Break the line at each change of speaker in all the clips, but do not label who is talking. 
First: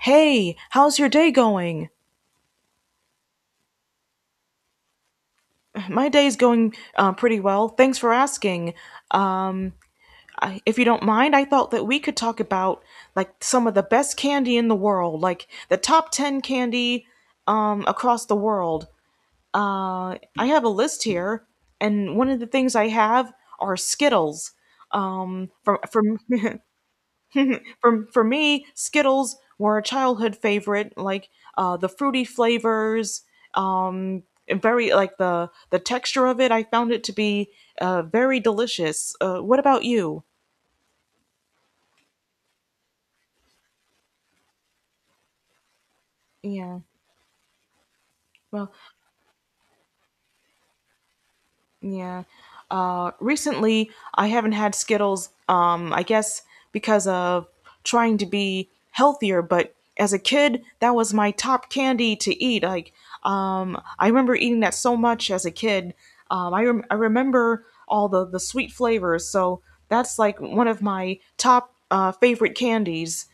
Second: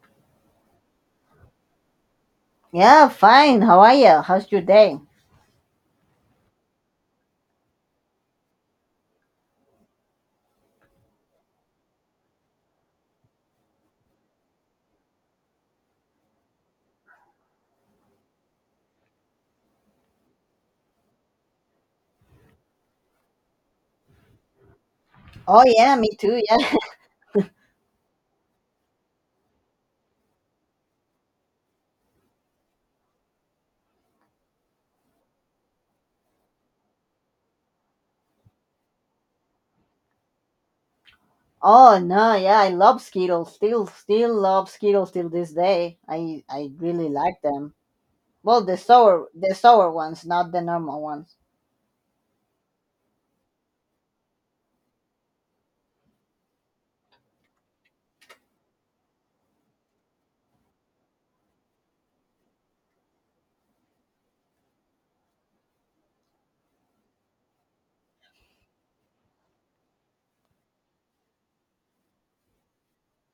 Hey, how's your day going?
Yeah, fine. How are you? How's your day?
My day's going pretty well. Thanks for asking. Um, if you don't mind, I thought that we could talk about like some of the best candy in the world, like the top 10 candy across the world. I have a list here, and one of the things I have are Skittles
Oh yeah, me
from
too. Yeah.
For me, Skittles were a childhood favorite. Like the fruity flavors, um, and very like the texture of it. I found it to be very delicious. What about you?
Oh no, yeah, I love Skittles. Still love Skittles till this day. I
Yeah.
really like them. Well,
Well.
the sour ones, not the normal ones.
Yeah. Recently, I haven't had Skittles, I guess because of trying to be healthier, but as a kid, that was my top candy to eat. Like, I remember eating that so much as a kid. I remember all the sweet flavors, so that's like one of my top favorite candies.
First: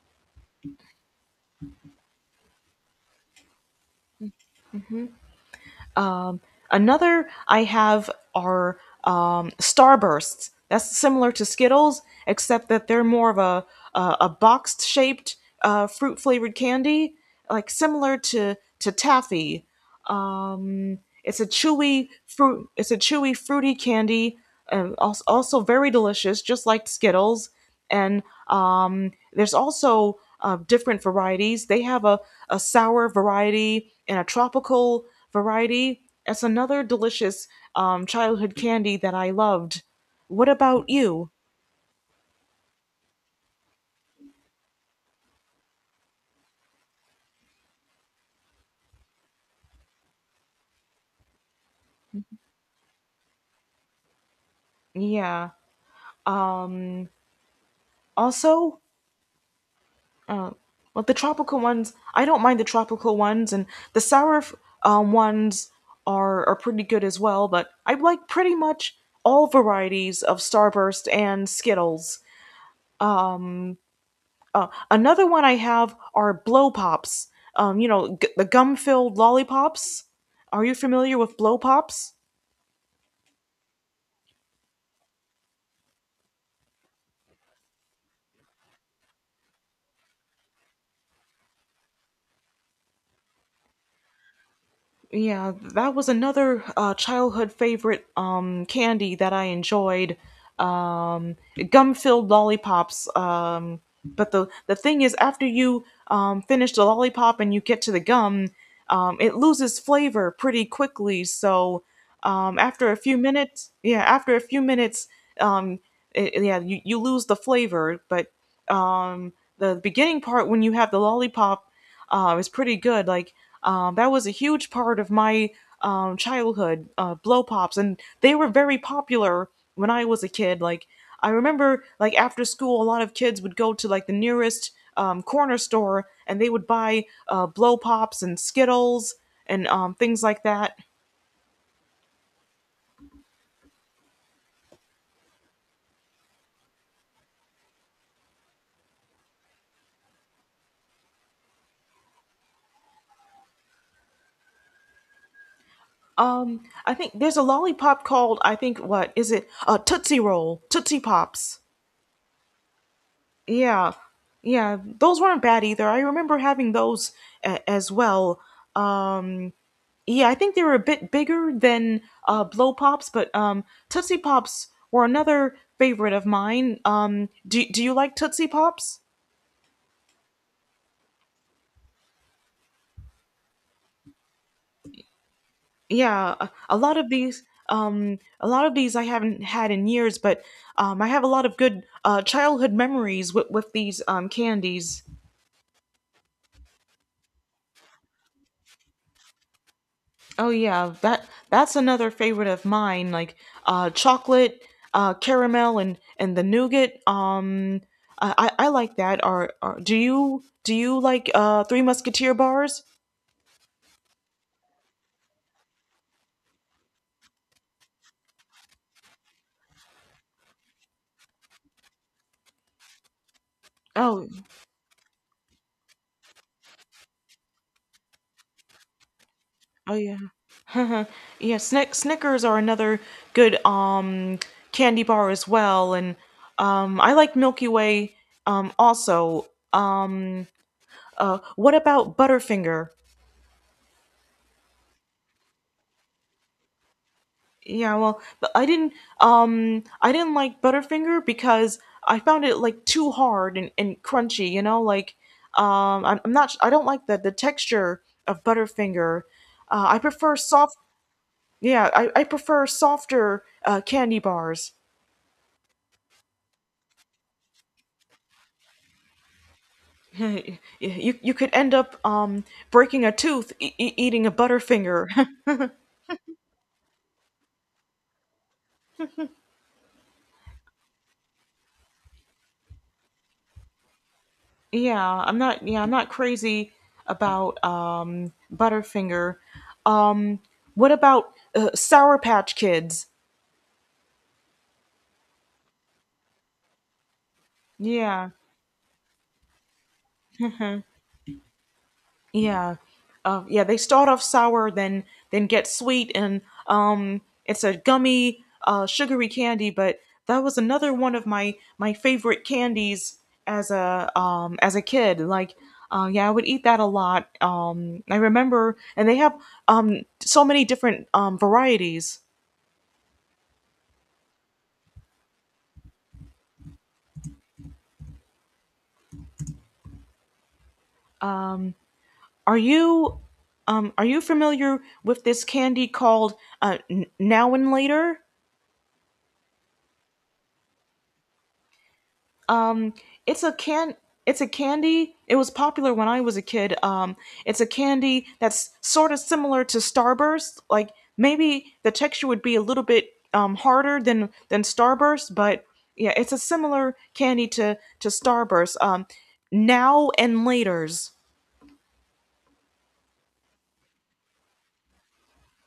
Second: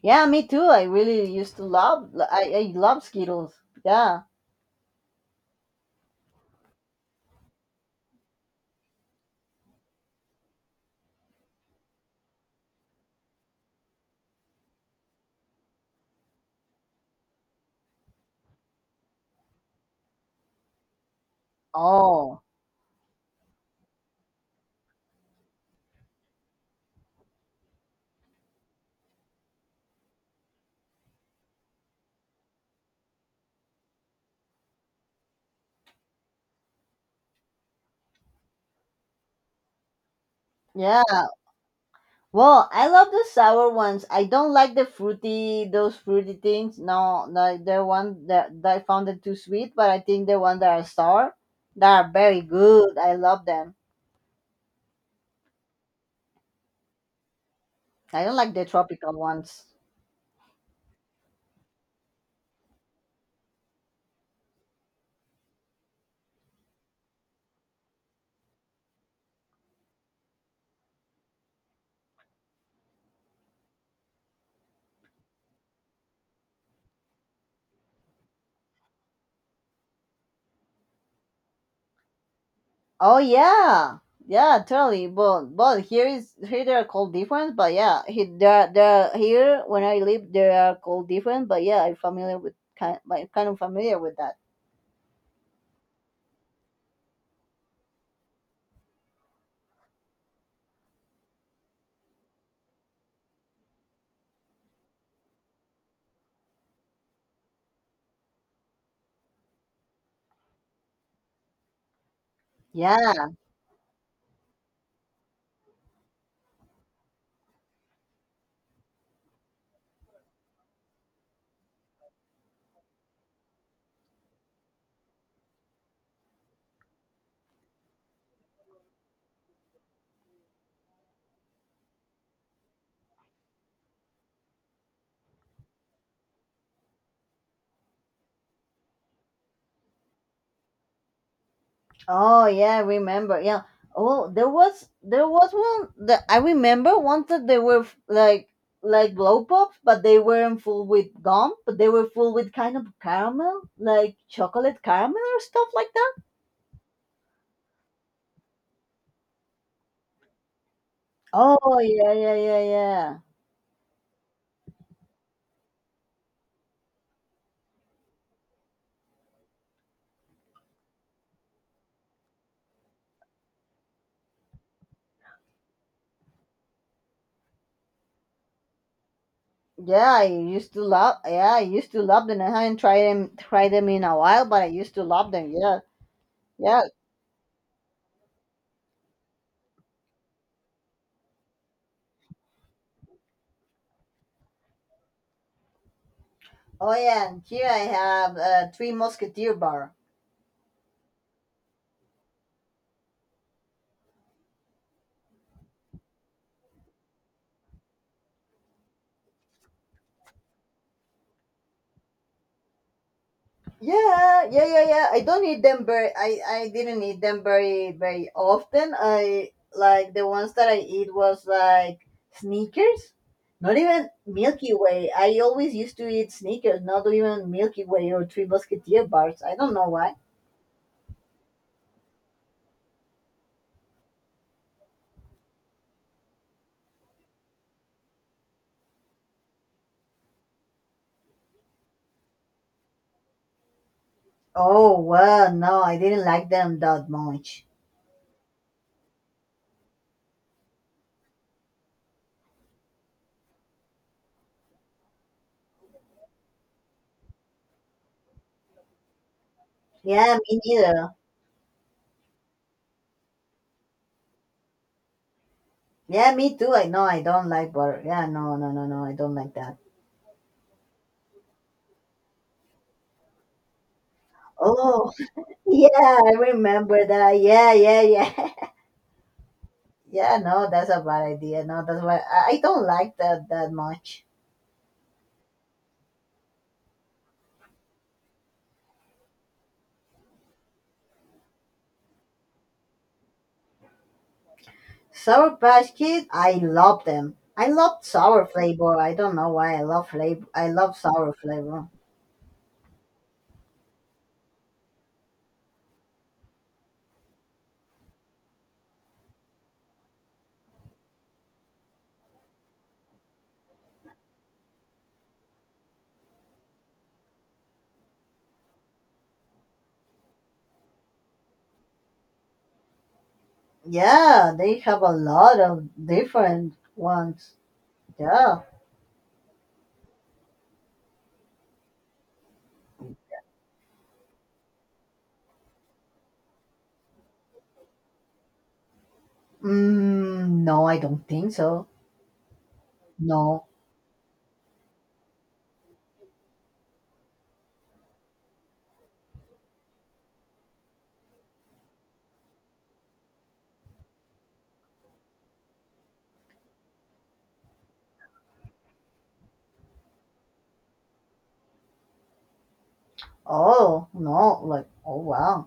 Yeah, me too. I really used to love. I love Skittles. Yeah.
Another I have are Starbursts. That's similar to Skittles, except that they're more of a box shaped fruit flavored candy, like similar to taffy. It's a chewy
Oh.
fruit. It's a chewy fruity candy, also very delicious, just like Skittles. And there's also different varieties. They have a sour variety and a tropical variety. It's another delicious childhood candy that I loved. What about
Yeah,
you?
well, I love the sour ones. I don't like the fruity, those fruity things. No, no, the one that I found it too sweet, but I think the ones that are sour, that are very good. I love them.
Yeah. Um,
I don't like the
Also,
tropical ones.
like the tropical ones, I don't mind the tropical ones, and the sour ones are pretty good as well. But I like pretty much all varieties of Starburst and Skittles. Another one I have are blow pops. The gum filled lollipops. Are you familiar with blow pops?
Oh yeah, yeah, totally. But here is here they are called different. But yeah, he they're here when I live they are called different. But yeah, I'm familiar with kind, like, kind of familiar with that.
Yeah, that was another childhood favorite candy that I enjoyed. Um, Gum-filled lollipops. But the thing is, after you finish the lollipop and you get to the gum, it loses flavor pretty quickly. So after a few
Yeah.
minutes, yeah, after a few minutes, um, yeah, you lose the flavor. But um, the beginning part when you have the lollipop is pretty good. Like that was a huge part of my childhood. Blow pops, and they were very popular when I was a kid. Like I remember, like after school, a lot of kids would go to like the nearest corner store and they would buy blow pops and Skittles and things like that.
Oh yeah, I remember. Yeah. Oh, there was one that I remember once that like blow pops, but they weren't full with gum, but they were full with kind of caramel, like chocolate caramel or stuff like that.
I think there's a lollipop called, I think. What is it? Tootsie Roll, Tootsie Pops.
Oh yeah, yeah, yeah, yeah.
Yeah, yeah, those weren't bad either. I remember having those as well. Um, yeah, I think they were a bit bigger than blow pops, but Tootsie Pops were another favorite of mine. Do you like Tootsie Pops?
Yeah, I used to love. Yeah, I used to love them. I haven't tried them in a while, but I used to love them. Yeah,
Yeah, a
yeah.
lot of these, a lot of these I haven't had in years, but I have a lot of good childhood memories with these candies.
Oh yeah, and here I have three musketeer bar.
Oh yeah, that's another favorite of mine. Like chocolate, caramel, and the nougat. I I like that. Are do you like Three Musketeer bars?
Yeah, yeah, yeah, yeah. I don't need them very. I didn't eat them very often. I like the ones that I eat was like sneakers, not even
Oh
Milky Way. I always used to eat sneakers, not even Milky Way or Three Musketeer bars. I don't know
oh
why.
yeah, yeah. Snickers are another good candy bar as well, and I like Milky Way also. um what about Butterfinger?
Oh well, no, I didn't like them that much.
Yeah, well, but I didn't like Butterfinger because I found it like too hard and crunchy, you know, like I'm not s- I don't like the texture of Butterfinger. I prefer
Yeah, me
soft
neither.
Yeah, I prefer softer candy bars.
Yeah, me too. I know I don't like butter. Yeah, no, no, no, no. I don't like that.
You could end up breaking a tooth eating a Butterfinger.
Oh, yeah, I remember that. Yeah, yeah, yeah. Yeah, no, that's a bad idea. No, that's why I don't like that that much.
Yeah, I'm not. Yeah, I'm not crazy about Butterfinger. Um, what about Sour Patch Kids?
Sour Patch Kids, I love them. I love
Yeah,
sour flavor. I don't know why I love flavor. I love sour flavor.
yeah, yeah. They start off sour, then get sweet, and it's a gummy, sugary candy. But that was another one of my favorite candies as a kid. Like, yeah, I would eat that a lot. I remember, and they have so many different varieties.
Yeah, they have a lot of different ones. Yeah.
Are you are you familiar with this candy called Now and Later?
No, I don't think so.
Um it's a
No.
can it's a candy. It was popular when I was a kid. It's a candy that's sort of similar to Starburst. Like maybe the texture would be a little bit harder than Starburst, but yeah, it's a similar candy to Starburst. Now and Later's.
Oh, no. Like, oh, wow.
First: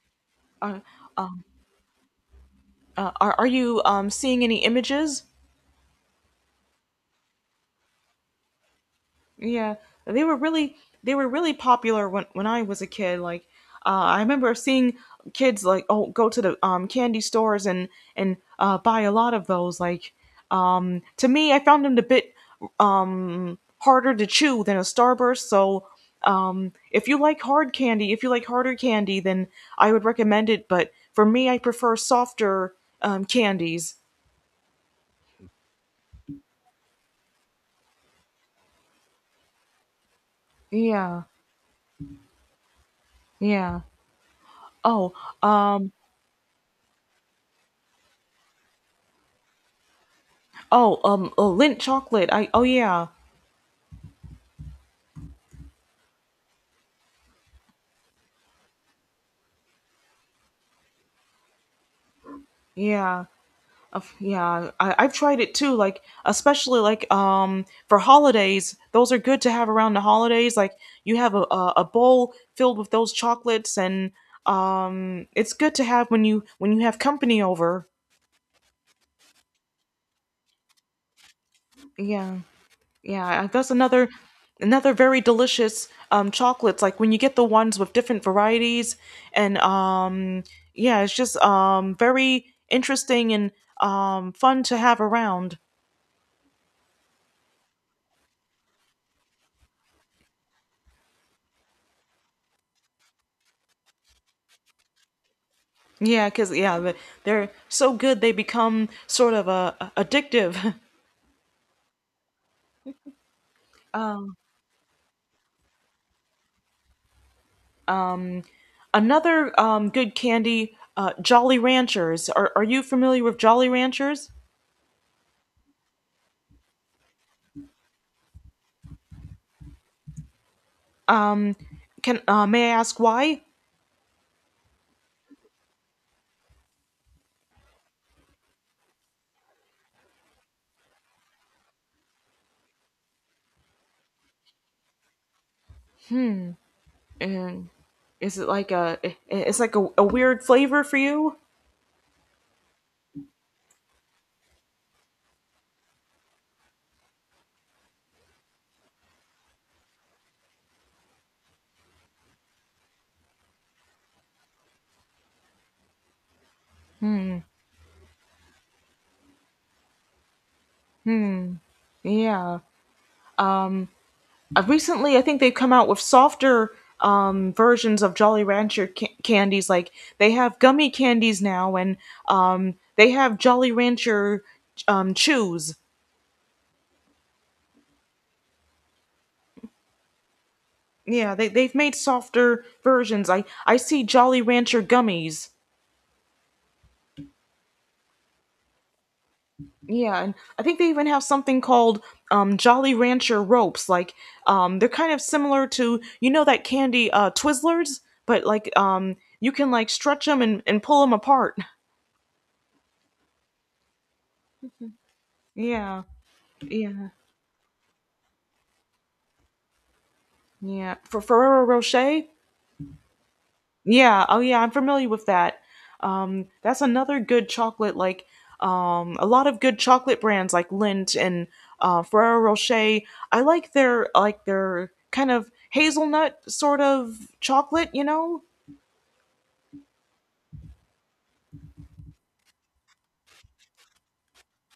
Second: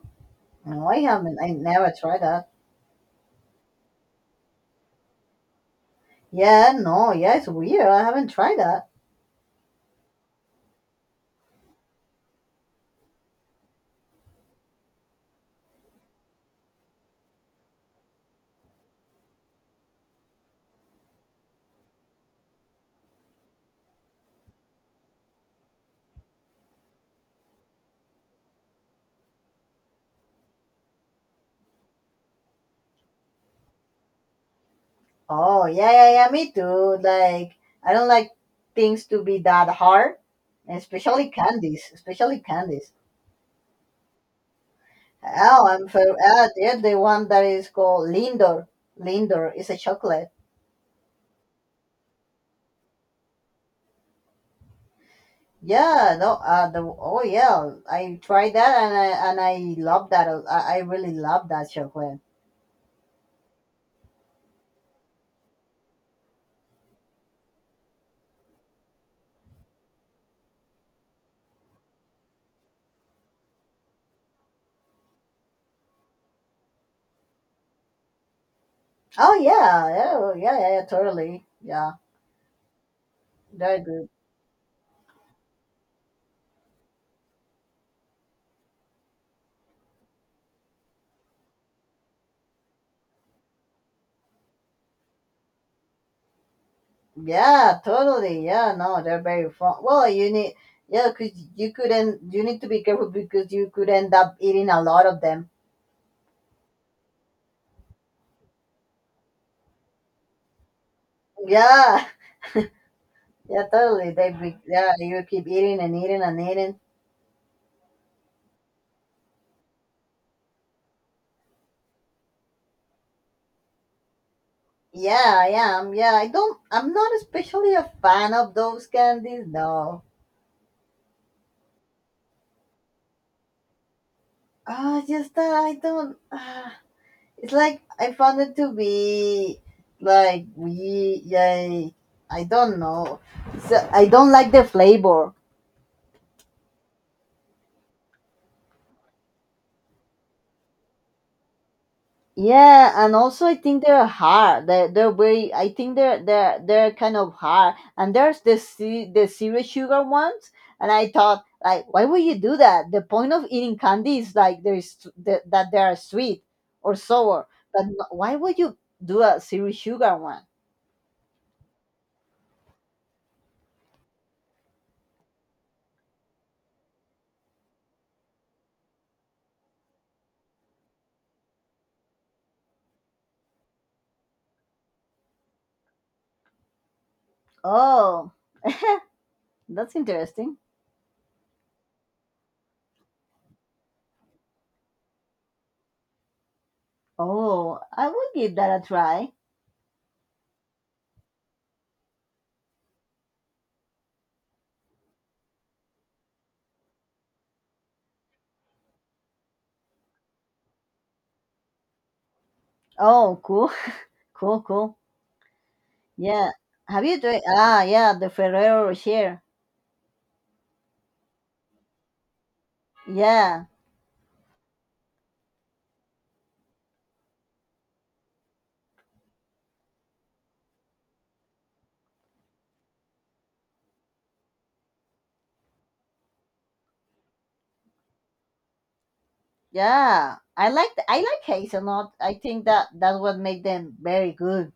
No, I haven't. I never tried that.
Are you seeing any images?
Yeah, no. Yeah, it's weird. I haven't tried that.
Yeah, they were really they were really popular when I was a kid. Like, uh, I remember seeing kids like oh go to the candy stores and buy a lot of those. Like, to me, I found them a bit harder to chew than a Starburst. So, if you like hard candy, if you like harder candy, then I would recommend it. But for me, I prefer softer candies.
Oh, yeah, yeah, yeah, me too. Like, I don't like things to be that hard, and
Yeah,
especially candies, especially candies.
yeah. Oh,
Oh,
um,
yeah, the one that is called Lindor. Lindor is a chocolate.
Oh, Lindt chocolate. I oh Yeah,
Yeah, no, oh yeah, I tried that and and I love that. I really love that chocolate.
yeah, yeah. I've tried it too. Like especially like for holidays, those are good to have around the holidays. Like you have a bowl filled with those chocolates, and it's good to have when you have company over.
Oh yeah, yeah, yeah, yeah, yeah, totally. Yeah,
Yeah. Yeah, that's
very good.
another very delicious chocolates like when you get the ones with different varieties and yeah, it's just very interesting and fun to have around.
Yeah, totally. Yeah, no, they're very fun. Well, you need, yeah, because you could end, you need to be careful because you could end up eating a lot of them.
Yeah, cuz yeah, they're so good they become sort of addictive.
Yeah, yeah, totally. They, be, yeah, you keep eating and eating and eating.
Another good candy Jolly Ranchers. Are you familiar with Jolly Ranchers?
Yeah, I am. Yeah, I don't, I'm not especially a fan of those candies. No.
Um can May I ask why?
Ah, just that I don't, it's like I found it to be like, we, yeah, I don't know. So I don't like the flavor.
And is it like a? It's like a weird flavor for you?
Yeah, and also I think they're hard. They're very. I think they're kind of hard. And there's the serious sugar ones. And I thought, like, why would you do that? The point of eating candy is like there is that they are sweet or sour. But why would you do a serious sugar one?
Yeah. Recently, I think they've come out with softer versions of Jolly Rancher candies. Like they have gummy candies now, and they have Jolly Rancher chews.
Oh, that's interesting.
Yeah, they've made softer versions. I see Jolly Rancher gummies.
Oh, I will give that a try.
Yeah, and I think they even have something called Jolly Rancher ropes. Like they're kind of similar to you know that candy Twizzlers, but like you can like stretch them and pull them apart.
Oh, cool, cool, cool.
Yeah,
Yeah. Have
yeah,
you tried? Ah, yeah, the Ferrero Rocher.
yeah. For Ferrero Rocher,
Yeah.
yeah, oh yeah, I'm familiar with that. That's another good chocolate. Like a lot of good chocolate brands like Lindt and Ferrero Rocher. I like their kind of hazelnut sort of chocolate. You know.
Yeah, I like hazelnut. I think that that's what make them very good.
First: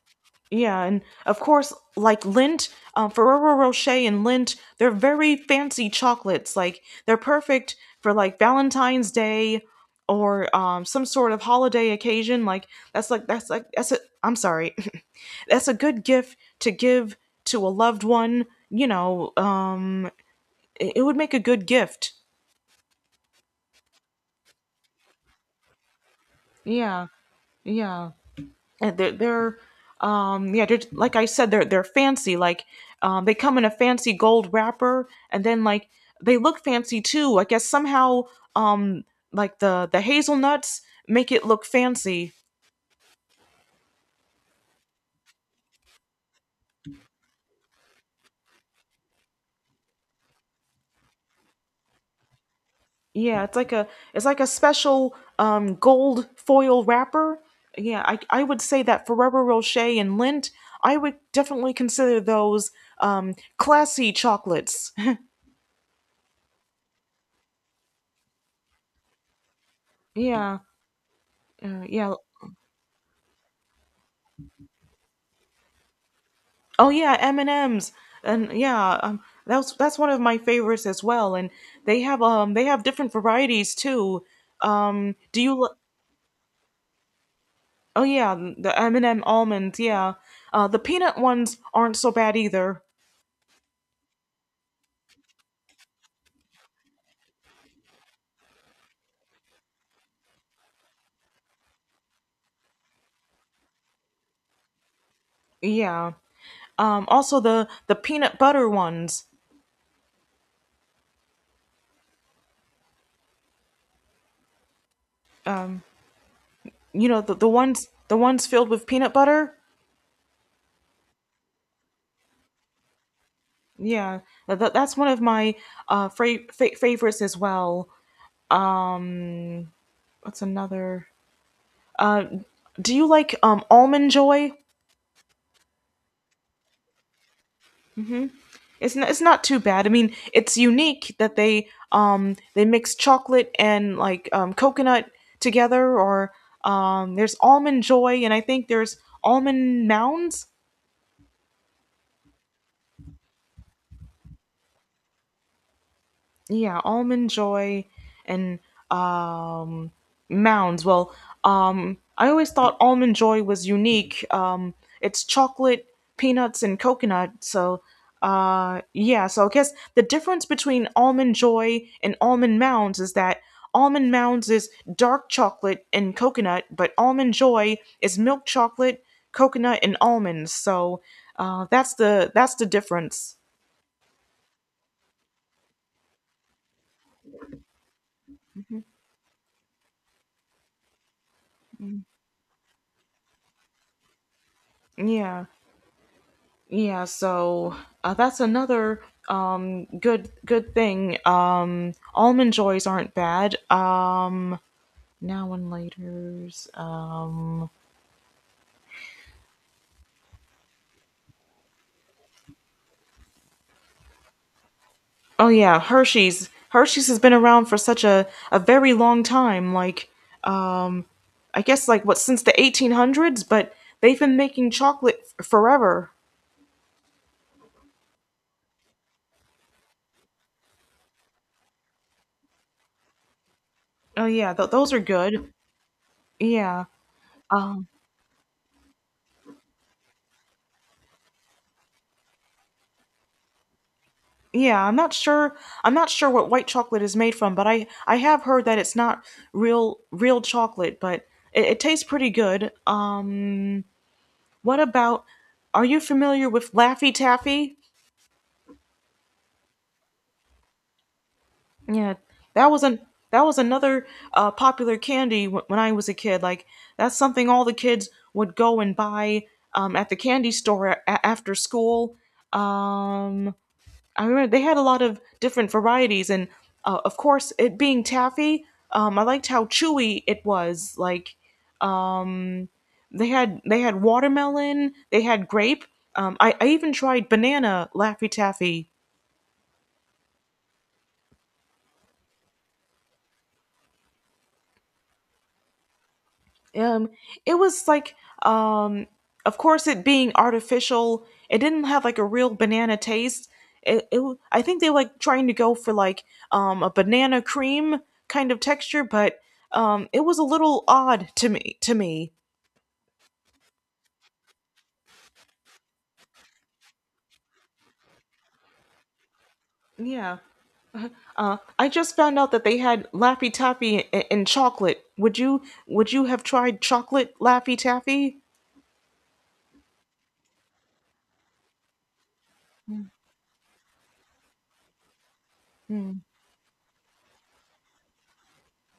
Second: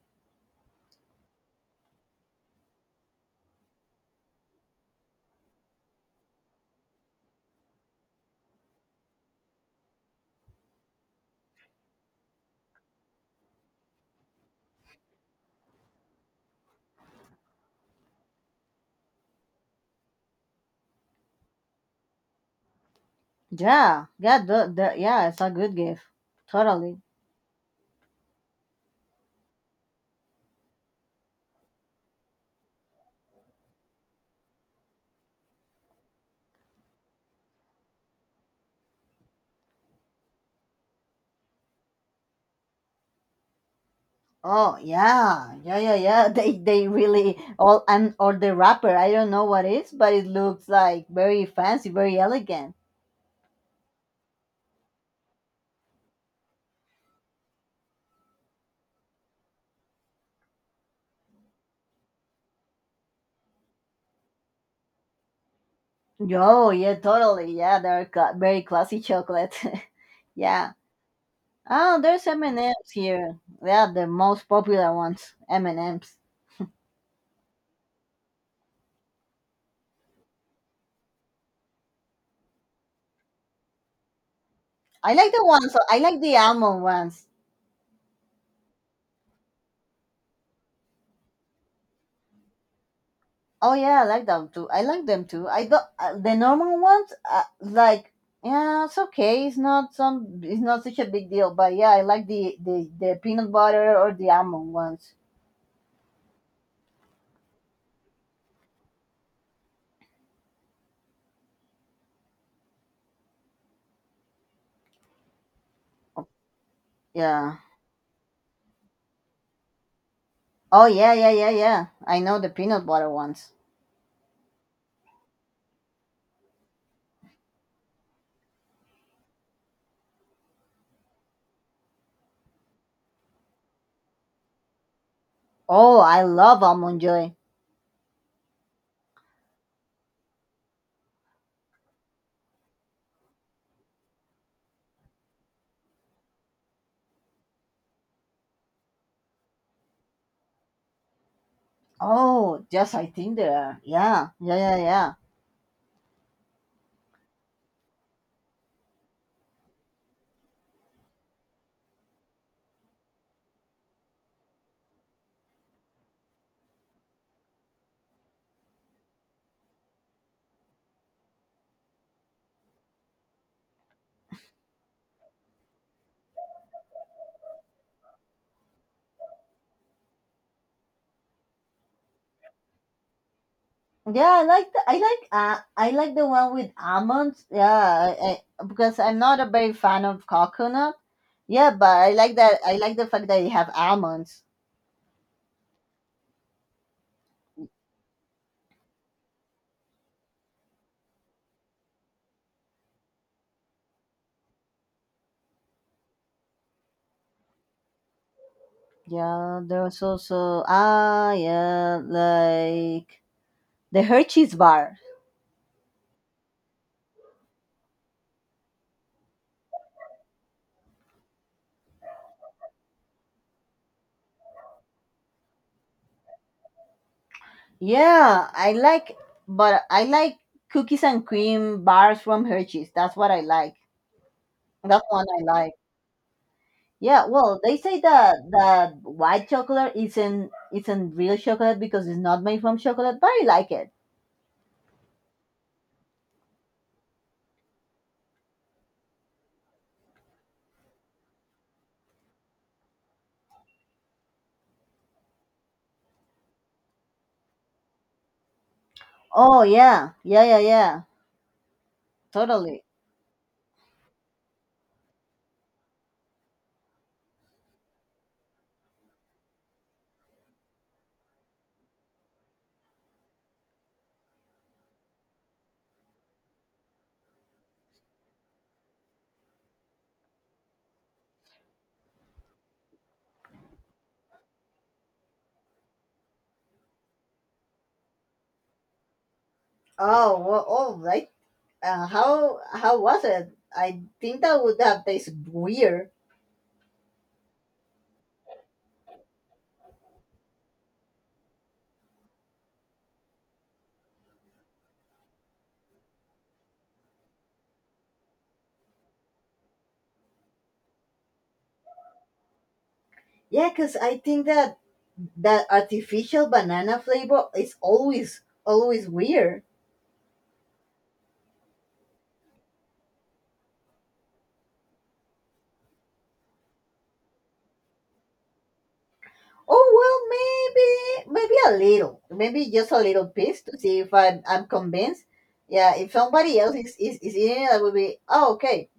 Yeah, and of course, like Lindt, Ferrero Rocher and Lindt, they're very fancy chocolates. Like they're perfect for like Valentine's Day or some sort of holiday occasion. Like that's it. I'm sorry. That's a good gift to give to a loved one, you know. It would make a good gift,
Yeah, yeah, the, yeah. It's a good gift. Totally.
yeah, yeah, and they're yeah, they're, like I said, they're fancy. Like they come in a fancy gold wrapper, and then like they look fancy too, I guess somehow. um like the hazelnuts make it look fancy.
Oh yeah, yeah, yeah, yeah. They really all and or the wrapper. I don't know what it is, but it looks like very fancy, very elegant.
Yeah, it's like a special gold foil wrapper. Yeah, I would say that Ferrero Rocher and Lindt, I would definitely consider those classy chocolates.
Yo, yeah, totally. Yeah, very classy chocolate.
Yeah.
Yeah. Oh,
Yeah.
there's M and M's here. Yeah, the most popular ones, M and M's.
Oh yeah, M&Ms. And M's, and yeah, that's one of my favorites as well, and they have different varieties too.
I
Um
like
do
the
you li-
ones. I like the almond ones.
Oh yeah, the M&M almonds, yeah. The peanut ones aren't so bad either.
Oh yeah, I like them too. I like them too. I don't the normal ones. Like yeah, it's okay. It's not some. It's not such a big deal. But yeah, I like the peanut butter or the almond ones.
Yeah. Also the peanut butter ones. You know the
Yeah.
ones filled with peanut butter.
Oh yeah, yeah, yeah, yeah. I know the peanut butter ones.
Yeah, that's one of my favorites as well. Um, what's another? Uh, do you like almond joy?
Oh, I love almond joy.
It's not too bad. I mean, it's unique that they mix chocolate and like coconut together. Or there's almond joy, and I think there's almond mounds.
Oh, yes, I think they are. Yeah, yeah, yeah, yeah.
Yeah, almond joy and um mounds. Well, I always thought almond joy was unique. It's chocolate, peanuts, and coconut. So yeah, so I guess the difference between almond joy and almond mounds is that almond mounds is dark chocolate and coconut, but almond joy is milk chocolate, coconut, and almonds. So that's the difference.
Yeah, I like the one with almonds. Yeah,
Mhm,
because I'm not a very fan of coconut. Yeah, but
mhm.
I like that. I like the fact that you have almonds.
Yeah. Yeah, so that's another good thing. Almond joys aren't bad. Now and Later's.
Yeah, there was also ah yeah like the Hershey's bar.
Oh yeah, Hershey's. Hershey's has been around for such a very long time. Like um I guess like what, since the 1800s. But they've been making chocolate forever.
Yeah, I like, but I like cookies and cream bars from Hershey's. That's what I like.
Oh yeah, those are
That's one I
good.
like.
Yeah.
Yeah, well, they
um,
say that that white chocolate isn't real chocolate because it's not made from chocolate, but I like it.
Yeah, I'm not sure. I'm not sure what white chocolate is made from, but I have heard that it's not real chocolate, but it tastes pretty good. What about? Are you familiar with Laffy Taffy?
Oh yeah, yeah, yeah, yeah,
Yeah, that was
totally.
an that was another popular candy when I was a kid. Like that's something all the kids would go and buy at the candy store after school. Um, I remember they had a lot of different varieties, and of course, it being taffy, I liked how chewy it was. Like they had watermelon, they had grape. I even tried banana laffy taffy.
Oh well, oh right. How was it? I think that would have tasted weird.
Um, it was like, um, of course, it being artificial, it didn't have like a real banana taste. I think they were like trying to go for like a banana cream kind of texture, but it was a little odd to me.
Yeah, cause I think that that artificial banana flavor is always always weird.
Yeah. I just found out that they had Laffy Taffy and chocolate. Would you have tried chocolate Laffy Taffy?
Oh well, maybe, maybe a little, maybe just a little piece to see if I'm convinced. Yeah, if somebody else is eating it, I would be oh okay,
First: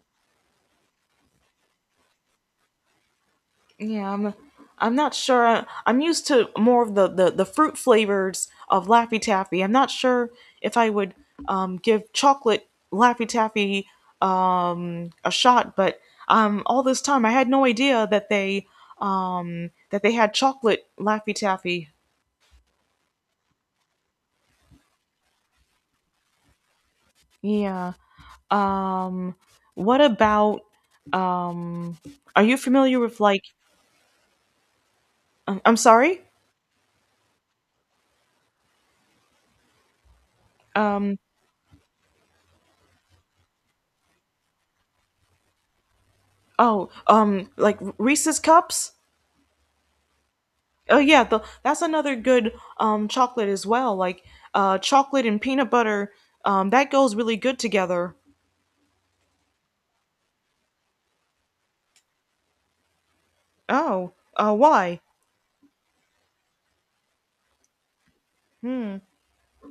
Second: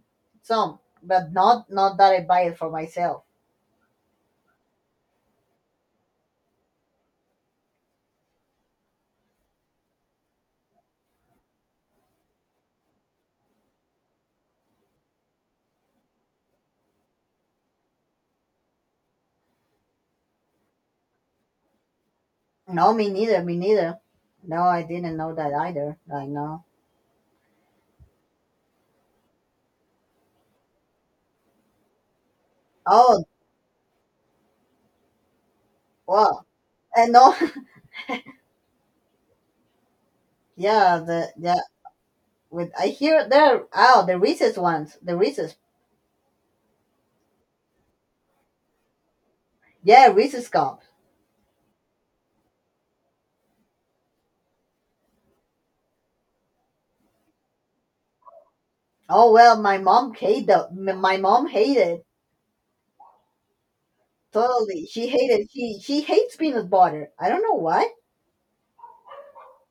some, but not not that I buy it for myself.
Yeah, I'm not sure. I'm used to more of the fruit flavors of Laffy Taffy. I'm not sure if I would give chocolate Laffy Taffy a shot, but all this time I had no idea that they had chocolate Laffy Taffy.
No, me neither, me neither. No, I didn't know that either. I know.
Yeah. Um, what about um are you familiar with
Oh
like I'm sorry?
wow, and no, yeah,
Um
the yeah. With I hear there, oh the Reese's ones, the Reese's.
oh, like Reese's cups?
Yeah, Reese's cups.
Oh yeah, that's another good chocolate as well. Like chocolate and peanut butter, that goes really good together.
Oh well, my mom hated. My mom hated
Oh,
totally.
why?
She hated she hates peanut butter. I don't know why.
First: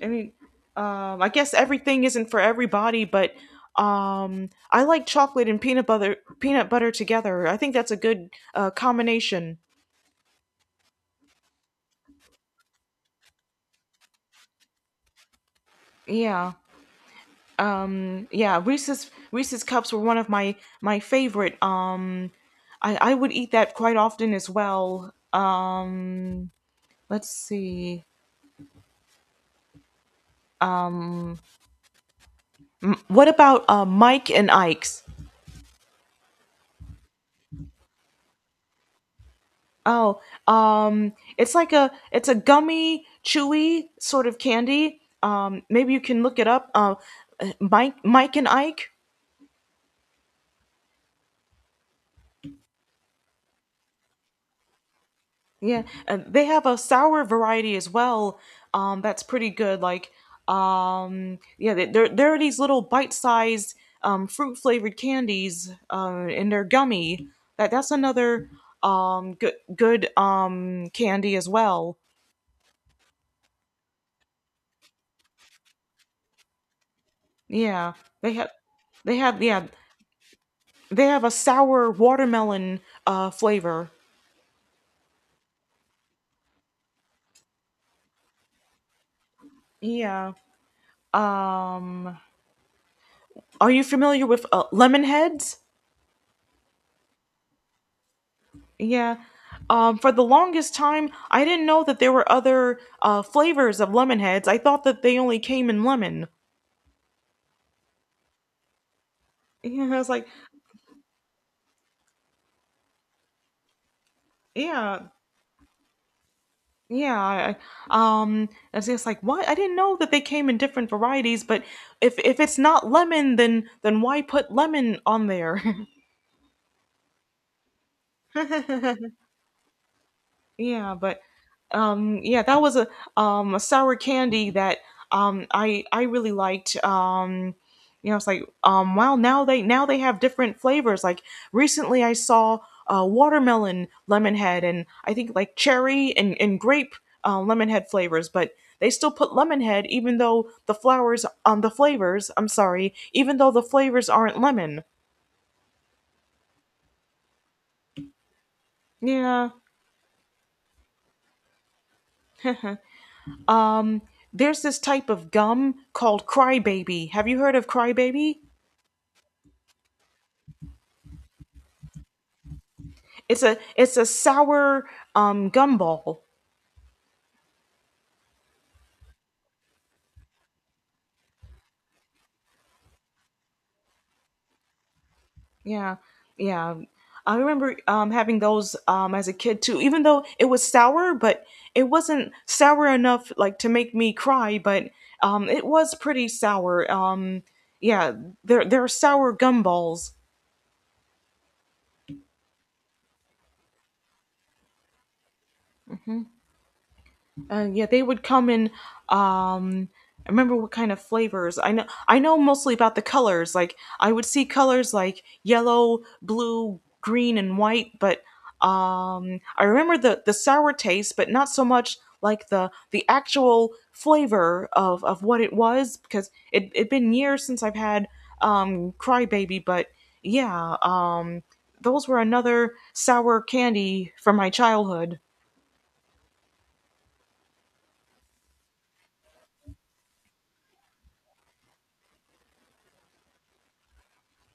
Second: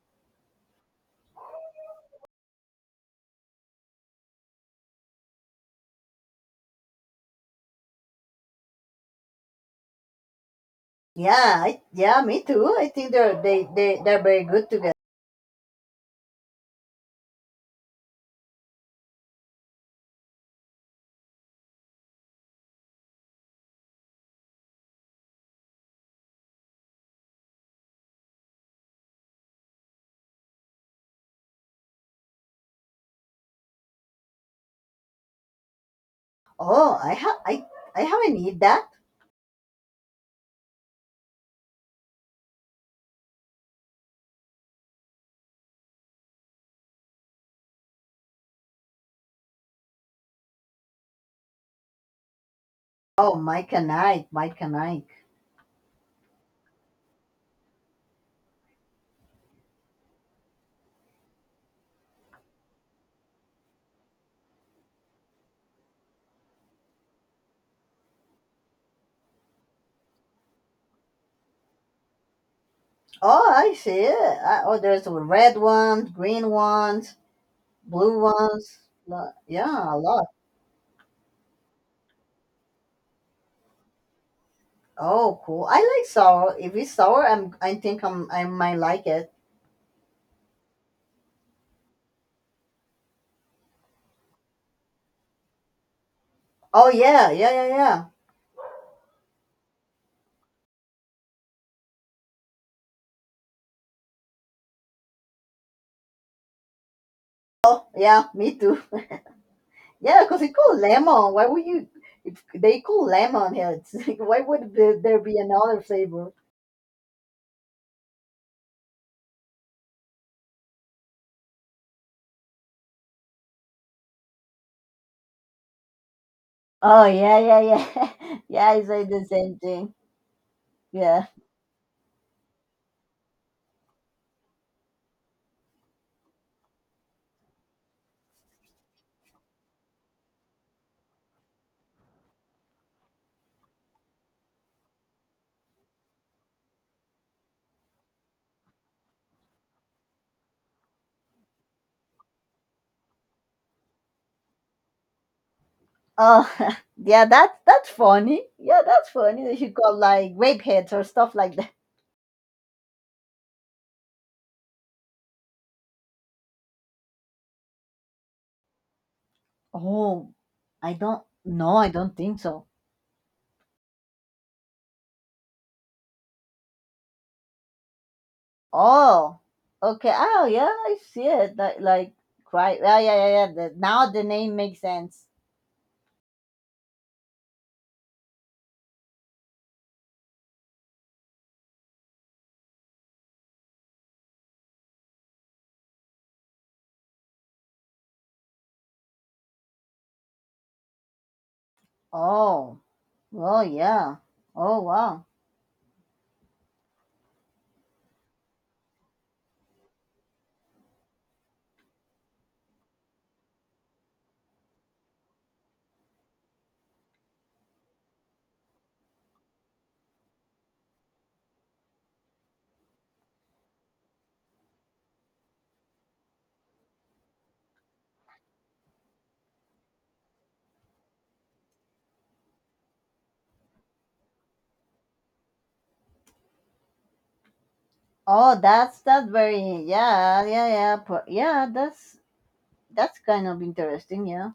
I mean, I guess everything isn't for everybody, but I like chocolate and peanut butter together. I think that's a good combination.
Yeah, yeah, me too. I think they're they they're very good together.
Yeah. Yeah, Reese's cups were one of my my favorite. I would eat that quite often as well. Let's see. What about Mike and Ike's?
Oh, I I haven't eat that.
oh um, it's like a it's a gummy chewy sort of candy. Maybe you can look it up. Mike and Ike.
Oh, Mike and Ike, Mike and Ike.
Yeah, they have a sour variety as well. That's pretty good. Like, yeah, there there are these little bite-sized fruit-flavored candies, and they're gummy. That's another good candy as well.
Oh, I see. Oh, there's the red ones, green ones,
Yeah,
blue
they have
ones.
they have yeah
Yeah, a lot.
they have a sour watermelon flavor.
Oh, cool. I like sour. If it's sour, I think I'm I might like it.
Yeah. Um, are you familiar with lemon heads?
Oh yeah, yeah, yeah, yeah.
Yeah. For the longest time, I didn't know that there were other flavors of lemon heads. I thought that they only came in lemon.
Oh yeah, me too.
Yeah, I was
Yeah,
like,
because it's called lemon. Why would you? If they call lemon heads, why would the,
yeah,
there be another flavor?
yeah. I, I was just like, what? I didn't know that they came in different varieties. But if it's not lemon, then why put lemon on there?
Oh yeah, yeah, yeah, yeah. I say the same thing.
Yeah, but
Yeah.
yeah, that was a sour candy that I really liked. You know, it's like, wow, now they, now they have different flavors. Like recently I saw watermelon lemon head and I think like cherry and grape lemon head flavors, but they still put lemon head even though the flowers, the flavors, I'm sorry, even though the flavors aren't lemon.
Oh, yeah. That's funny. Yeah, that's funny.
Yeah.
They should call like grape heads or stuff like that.
There's this type of gum called crybaby. Have you heard of crybaby?
Oh, I don't. No, I don't think so.
It's a sour gumball.
Oh, okay. Oh yeah, I see it. Like right. Yeah, yeah, yeah, yeah. The, now the name makes sense.
Yeah, yeah. I remember, having those, as a kid too. Even though it was sour, but it wasn't sour enough like to make me cry. But it was pretty sour. Yeah, they're sour gumballs.
Oh. Oh yeah. Oh wow.
Yeah, they would come in. Um, I remember what kind of flavors. I know. I know mostly about the colors. Like I would see colors like yellow, blue, green, and white. But I remember the sour taste, but not so much like the actual flavor of what it was because it'd been years since I've had Crybaby. But yeah, those were another sour candy from my childhood.
Oh, that's very yeah yeah yeah yeah that's kind of interesting yeah.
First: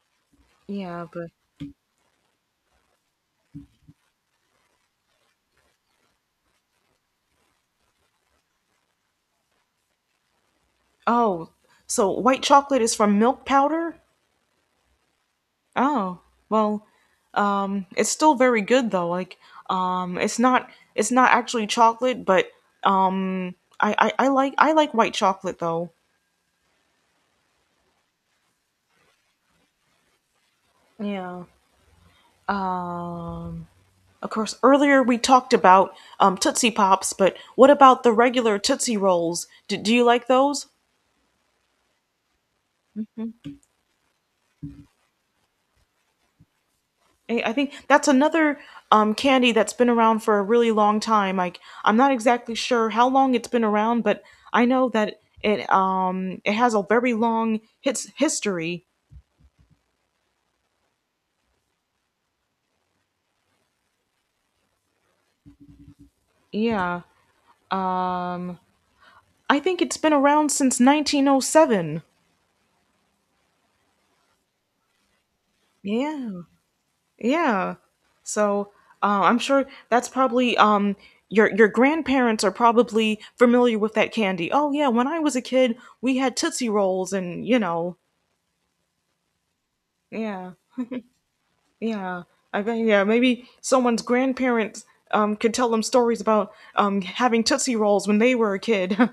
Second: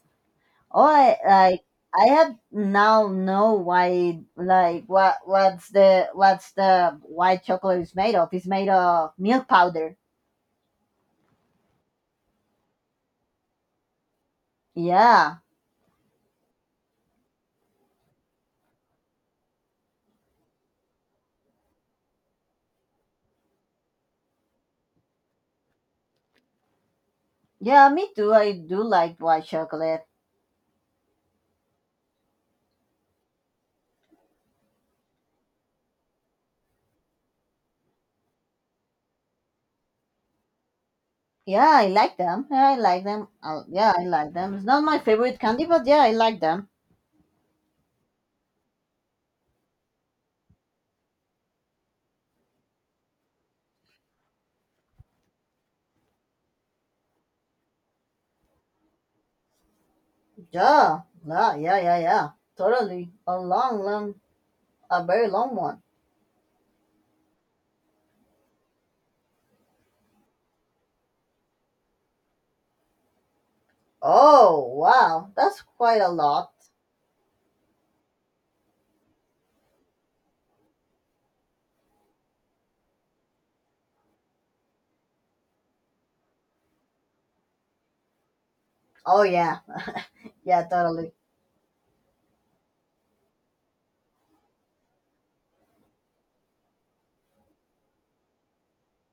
Oh,
Yeah,
I
but.
like I had now know why like what what's the white chocolate is made of? It's made of milk powder.
Oh, so white chocolate is from milk powder?
Yeah
Oh, well, it's still very good though. Like, um, it's not it's not actually chocolate, but I like white chocolate though.
yeah me too. I do like white chocolate.
Yeah. Um, of course, earlier we talked about Tootsie Pops, but what about the regular Tootsie Rolls? Do you like those?
Yeah, I like them. Yeah, I like them. Yeah, I like them. It's not my favorite candy, but yeah, I like them.
I think that's another candy that's been around for a really long time. Like I'm not exactly sure how long it's been around, but I know that it, it has a very long hits history.
Yeah yeah yeah yeah yeah. Totally a long long a very long one.
Yeah. Um, I think it's been around since 1907.
Oh, wow. That's quite a
Yeah.
lot.
Yeah. So I'm sure that's probably, your grandparents are probably familiar with that candy. Oh yeah, when I was a kid, we had Tootsie Rolls, and you know,
Oh, yeah.
yeah.
Yeah, totally.
Yeah, I think yeah, maybe someone's grandparents could tell them stories about having Tootsie Rolls when they were a kid.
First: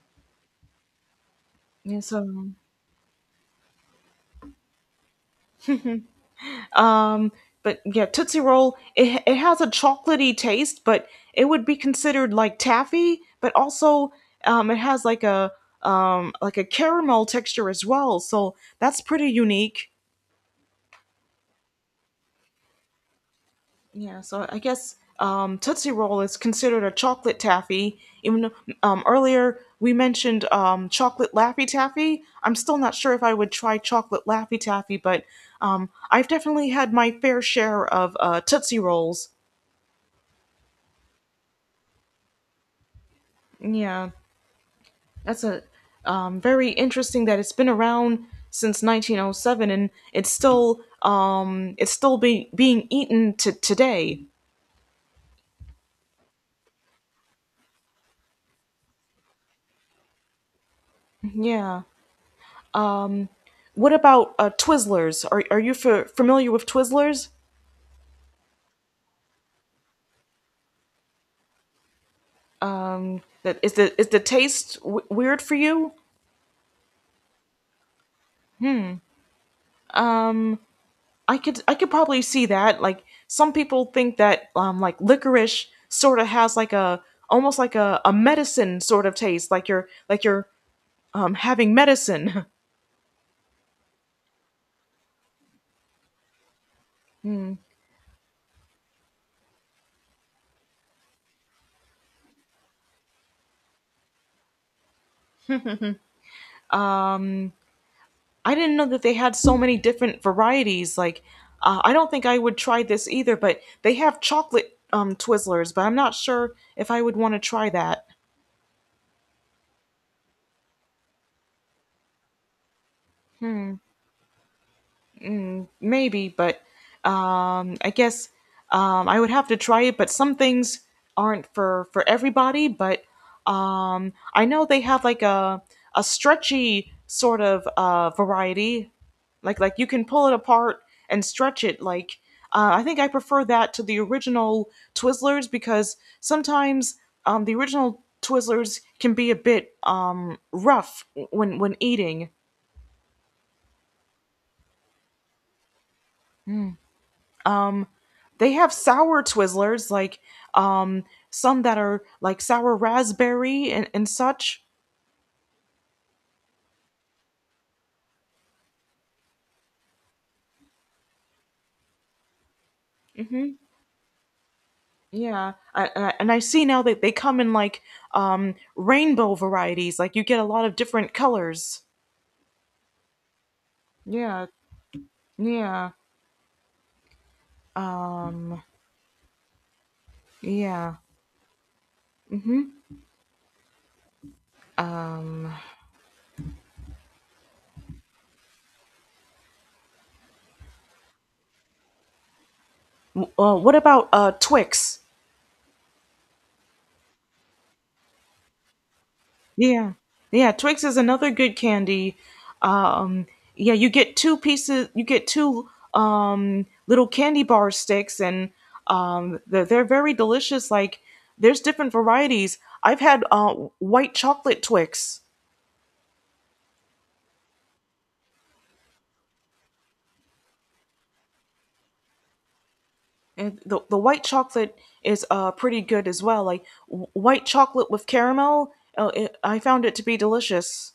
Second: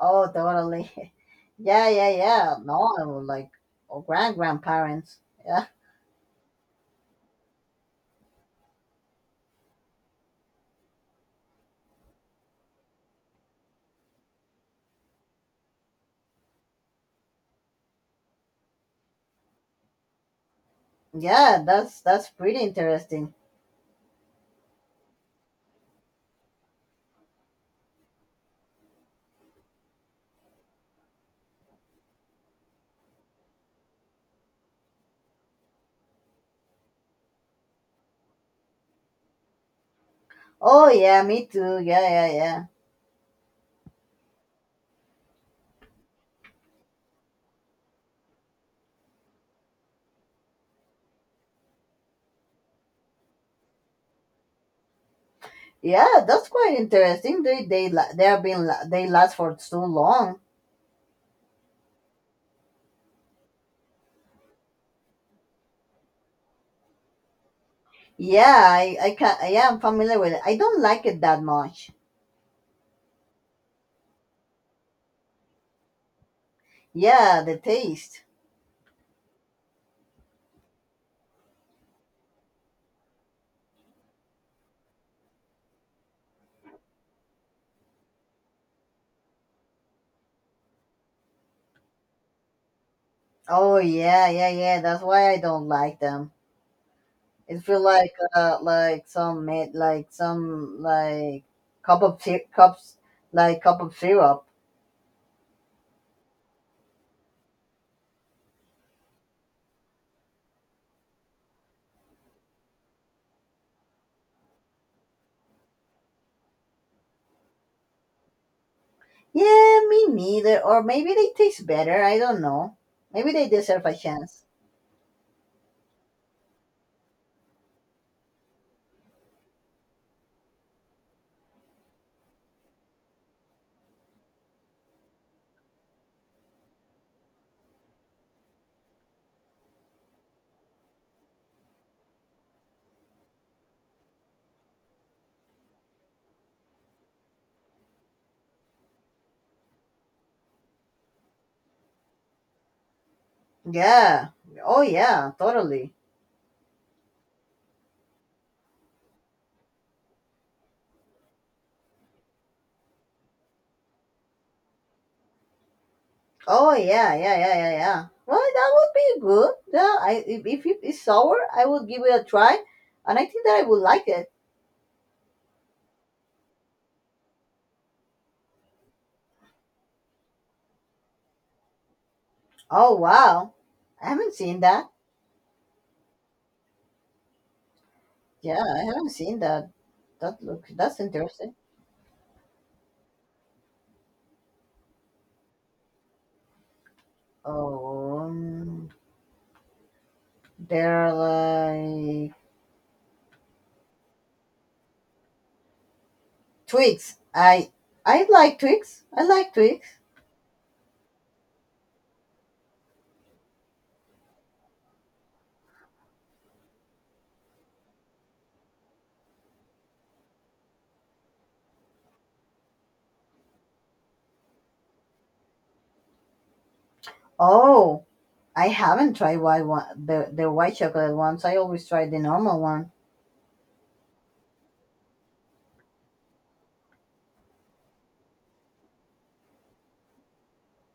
Oh, totally. yeah,
Yeah,
yeah,
so
yeah. No, I would like or grand grandparents. Yeah.
um but yeah, Tootsie Roll, it has a chocolatey taste, but it would be considered like taffy, but also it has like a caramel texture as well. So that's pretty unique.
Yeah, that's pretty interesting.
Yeah, so I guess, Tootsie Roll is considered a chocolate taffy. Even though, earlier we mentioned, chocolate Laffy Taffy. I'm still not sure if I would try chocolate Laffy Taffy, but I've definitely had my fair share of Tootsie Rolls.
Oh, yeah, me too. Yeah, yeah, yeah.
Yeah, that's a very interesting that it's been around since 1907 and it's still being eaten to today.
Yeah, that's quite interesting. They have been they last for so long.
Yeah. What about Twizzlers? Are you familiar with Twizzlers?
Yeah, I can yeah, I'm familiar with it. I don't like it that much.
That is the taste weird for you?
Yeah, the taste.
I could probably see that. Like some people think that like licorice sort of has like a almost like a medicine sort of taste, like you're having medicine.
Oh yeah, yeah, yeah. That's why I don't like them. It feel like some made like some like cups like cup of syrup.
I didn't know that they had so many different varieties. Like I don't think I would try this either, but they have chocolate Twizzlers, but I'm not sure if I would want to try that.
Yeah, me neither. Or maybe they taste better. I don't know. Maybe they deserve a chance.
Maybe, but I guess I would have to try it. But some things aren't for everybody. But I know they have like a stretchy sort of variety, like you can pull it apart and stretch it. Like I think I prefer that to the original Twizzlers because sometimes, the original Twizzlers can be a bit, rough when eating.
Yeah. Oh yeah. Totally.
They have sour Twizzlers, like um, some that are like sour raspberry and such.
Oh yeah. Yeah. Yeah. Yeah. Yeah. Well, that would be good. Yeah. I if it is sour, I would give it a try, and I think
hmm
that I would like it.
Yeah, and I see now that they come in like, rainbow varieties. Like you get a lot of different colors.
Oh wow. I haven't
Yeah,
seen that.
yeah, um,
Yeah, I haven't seen that. That look
yeah.
that's interesting.
hmm
Oh, they're like
What about Twix?
Twix. I like Twix. I like Twix.
Yeah. Yeah, Twix is another good candy. Um yeah, you get two little candy bar sticks and they're very delicious. Like there's different varieties. I've had white chocolate Twix.
Oh, I haven't tried white one, the white chocolate ones. I always try the normal one.
And the white chocolate is pretty good as well. Like white chocolate with caramel, I found it to be delicious.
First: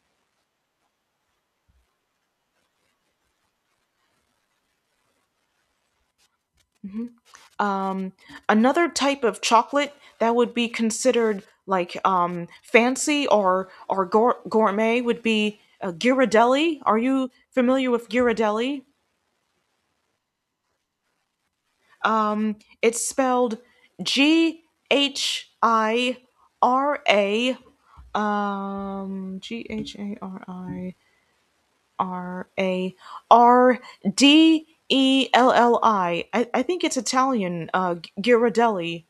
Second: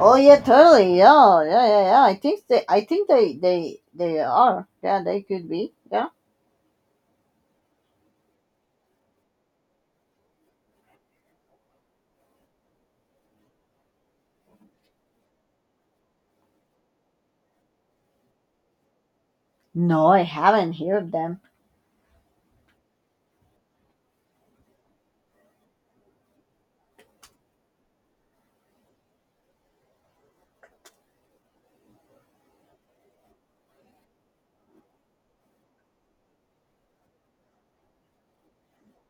Oh yeah, totally. Yeah, yeah, yeah, yeah. I think they I think they they are. Yeah, they could be. Yeah.
Um, another type of chocolate that would be considered like, fancy or gourmet would be Ghirardelli. Are you familiar with Ghirardelli?
No, I haven't heard them.
Um, it's spelled G H I R A Ghirardelli. I think it's Italian. Ghirardelli.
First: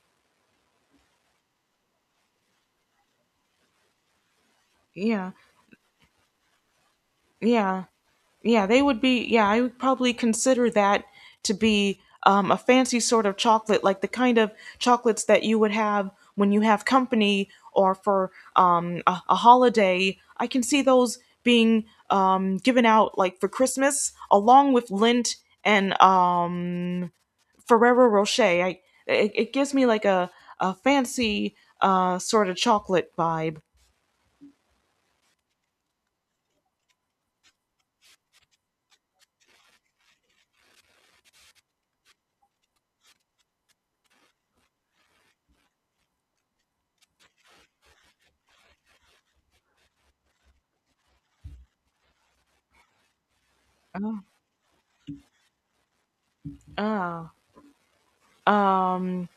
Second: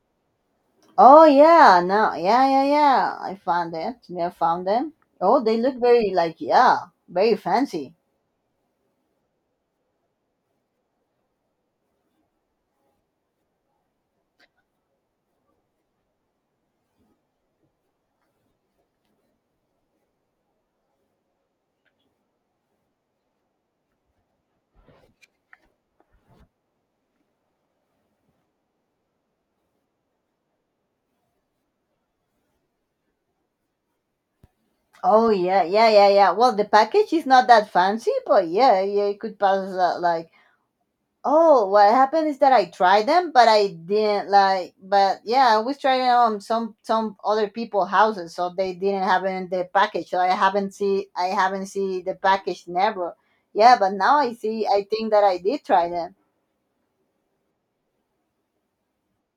Oh yeah, no, yeah, yeah, yeah. I found it. Yeah, I found them.
Yeah,
Oh, they look very like yeah, very
yeah.
fancy.
Yeah, they would be. Yeah, I would probably consider that to be, a fancy sort of chocolate, like the kind of chocolates that you would have when you have company or for, a holiday. I can see those being, given out like for Christmas, along with Lindt and, Ferrero Rocher. It gives me like a fancy sort of chocolate vibe.
Oh yeah, yeah, yeah, yeah. Well, the package is not that fancy, but yeah, yeah, it could pass as, like. Oh, what happened is that I tried them, but I didn't like. But yeah, I was trying on some other people houses, so they didn't have it in the package. So I haven't see the package never. Yeah, but now I see. I think that I did try them.
Ah, let's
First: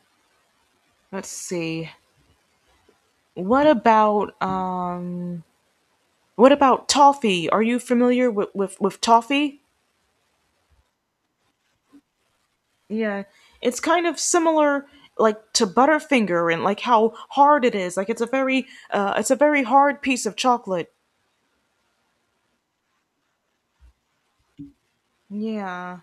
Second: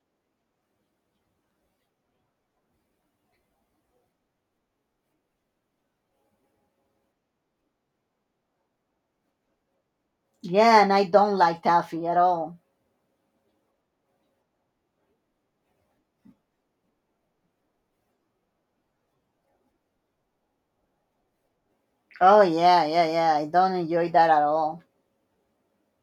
see. What about um? What about toffee? Are you familiar with, with toffee?
Yeah, and I don't like taffy at all.
Yeah. It's kind of similar like to Butterfinger and like how hard it is. Like it's a very hard piece of chocolate.
Oh yeah, yeah, yeah. I don't enjoy that at all.
Yeah.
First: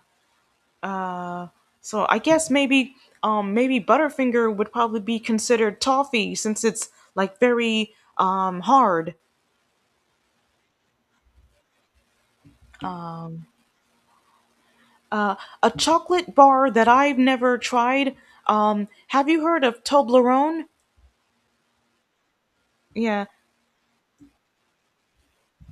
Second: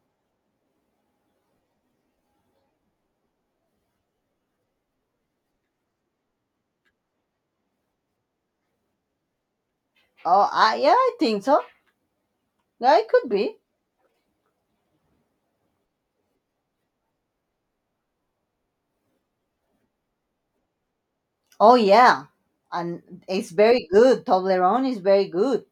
Uh, so I guess maybe maybe Butterfinger would probably be considered toffee since it's like very hard.
Oh, I yeah, I think so. Yeah, it could be.
Uh, a chocolate bar that I've never tried. Have you heard of Toblerone?
Oh yeah, and
Yeah,
it's very good. Toblerone is very good.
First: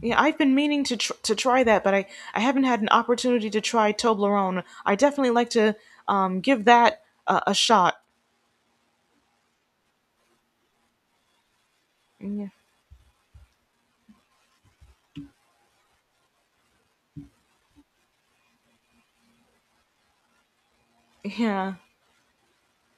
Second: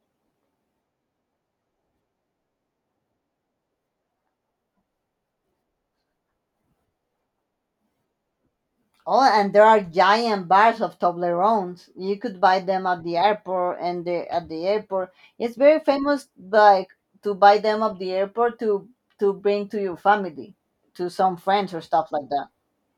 yeah, I've been meaning to to try that, but I haven't had an opportunity to try Toblerone. I definitely like to, give that a shot.
Oh, and there are giant bars of Toblerones. You could
Yeah,
buy them at the airport and at the airport. It's very famous, like to buy them at the airport to bring to your family, to some
yeah,
friends or stuff like that.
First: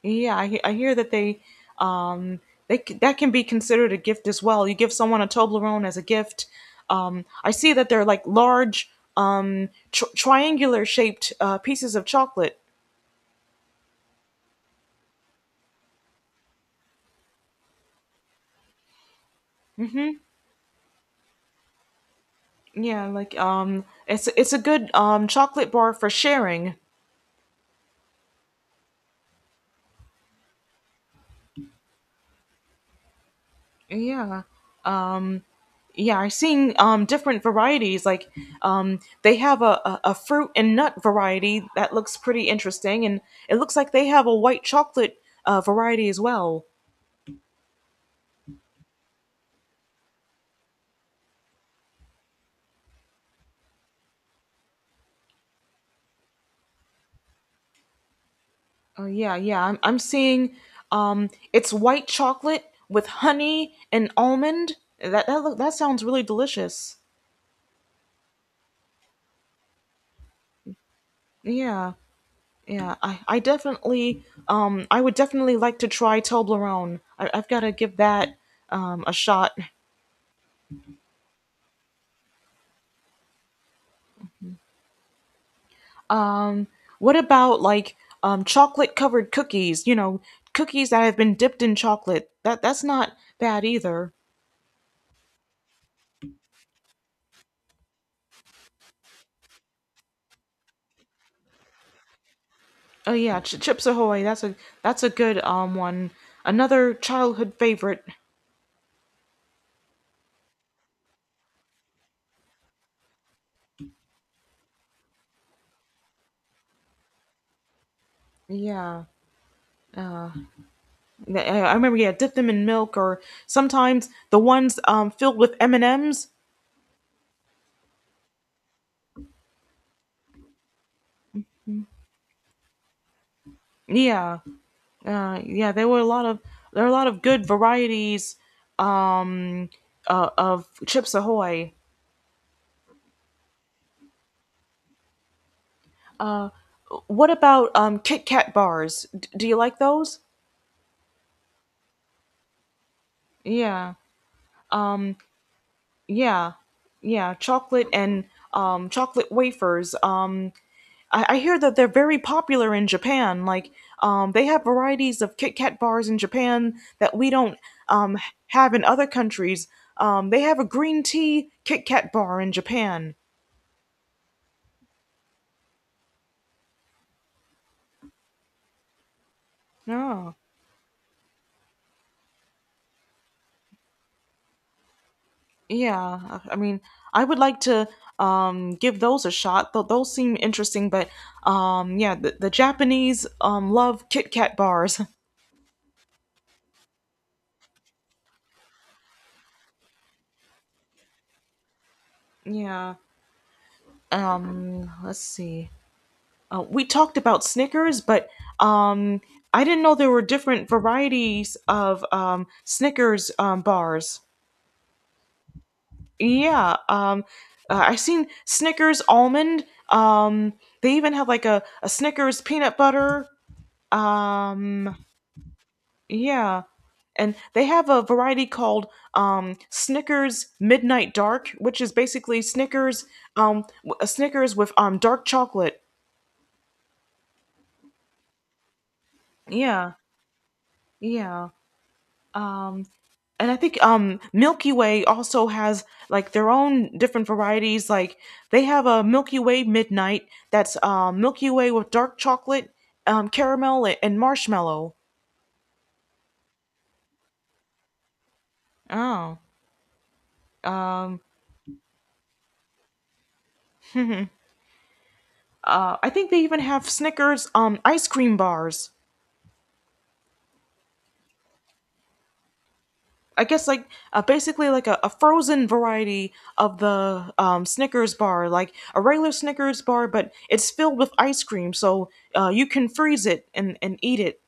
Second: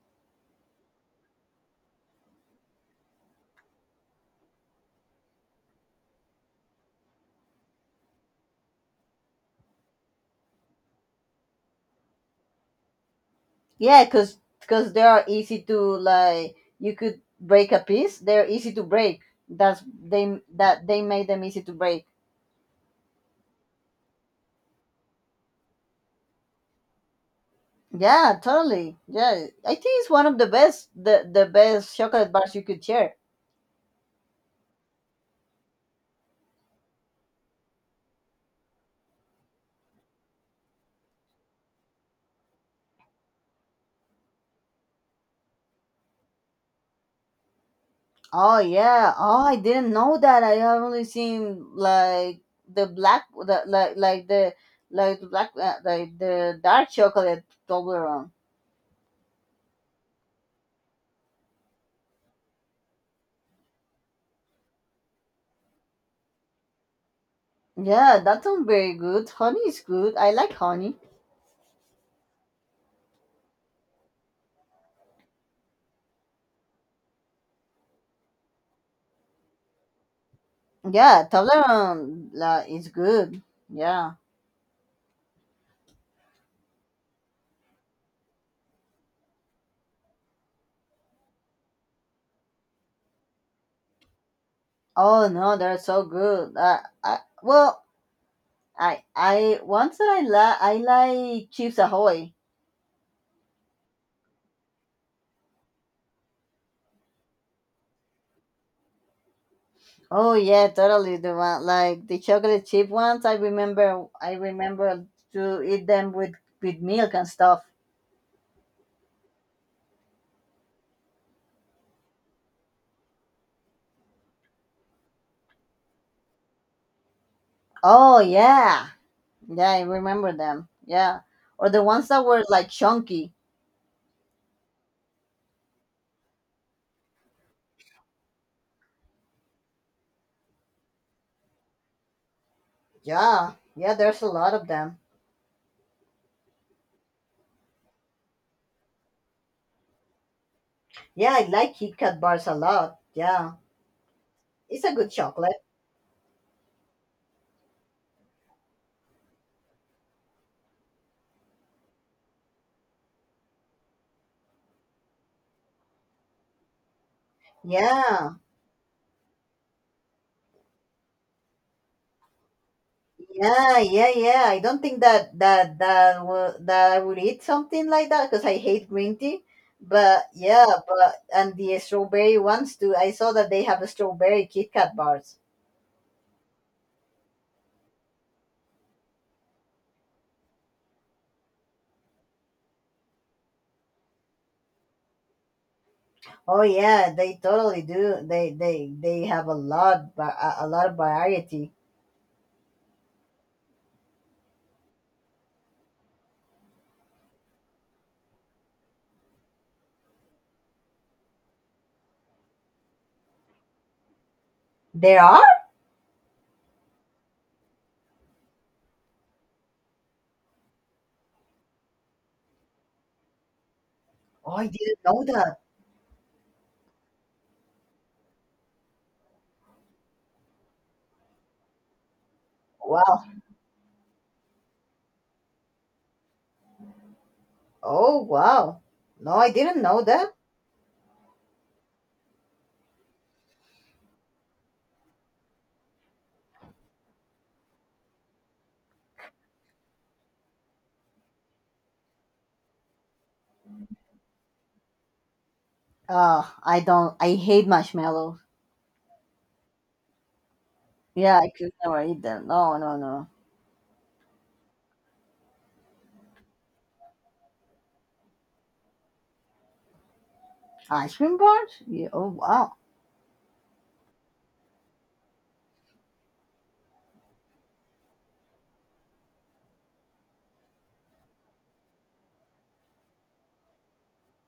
yeah. I hear that they um that can be considered a gift as well. You give someone a Toblerone as a gift. I see that they're like large triangular shaped pieces of chocolate.
Yeah, 'cause they are easy to like. You could break a piece. They're easy to break. That's
Mm-hmm.
they that they made them easy to break.
Yeah, like it's a good chocolate bar for sharing.
Yeah, totally. Yeah, I think it's one of the best, the best chocolate bars you could share.
Yeah, yeah, I've seen different varieties like they have a fruit and nut variety that looks pretty interesting, and it looks like they have a white chocolate variety as well.
Oh yeah. Oh, I didn't know that. I have only seen like the black, the black, like the dark chocolate Toblerone.
Oh yeah, I'm seeing it's white chocolate with honey and almond. That that sounds really delicious.
Yeah, that sounds very good. Honey is good. I like honey.
Yeah, I definitely I would definitely like to try Toblerone. I've got to give that a shot.
Yeah, Toblerone like, is good. Yeah.
Um, what about like chocolate covered cookies? You know, cookies that have been dipped in chocolate. That's not bad either.
Oh no, they're so good. I well, I once that I like Chips Ahoy.
Oh yeah, Chips Ahoy. That's a that's a good one. Another childhood favorite.
Oh yeah, totally. The one like the chocolate chip ones. I remember. I remember to eat them with milk and stuff.
Yeah. I remember, yeah, dip them in milk, or sometimes the ones filled with M and M's.
Oh yeah, yeah. I remember them. Yeah, or the ones that were like chunky.
Yeah, yeah, there are a lot of good varieties of Chips Ahoy.
Yeah, yeah. There's a lot of them.
What about Kit Kat bars? Do you like those?
Yeah, I like Kit Kat bars a lot. Yeah,
Yeah.
it's a good
Um
chocolate.
yeah. Yeah, chocolate and chocolate wafers. Um, I hear that they're very popular in Japan. Like they have varieties of Kit Kat bars in Japan that we don't um
Yeah.
have in other countries. Um, they have a green tea Kit Kat bar in Japan.
Yeah, yeah, yeah. I don't think that that will, that I would eat something like that because I hate green tea. But
Oh,
yeah, but and the strawberry ones too. I saw that they have a strawberry Kit Kat bars.
yeah. I mean, I would like to give those a shot. Those seem interesting, but yeah, the Japanese love Kit Kat bars.
Oh yeah, they totally do. They have a lot, a lot of variety.
Yeah. Let's see, we talked about Snickers, but um I didn't know there were different varieties of Snickers bars.
There are?
yeah um I've seen Snickers almond. um they even have like a Snickers peanut butter.
Oh, I
um
didn't know that.
yeah and they have a variety called Snickers Midnight Dark, which is basically Snickers,
Wow.
a Snickers with dark chocolate.
Oh wow. No, I didn't
Yeah,
know that.
yeah. Um, and I think Milky Way also has like their own different varieties. Like they have a Milky Way Midnight that's Milky Way with dark chocolate, caramel, and marshmallow.
I don't. I hate marshmallows.
Oh, um,
Yeah, I could never eat them. No, no, no.
I think they even have Snickers ice cream bars.
Ice cream bars? Yeah. Oh wow.
I guess like basically like a frozen variety of the Snickers bar, like a regular Snickers bar, but it's filled with ice cream, so you can freeze it and eat it.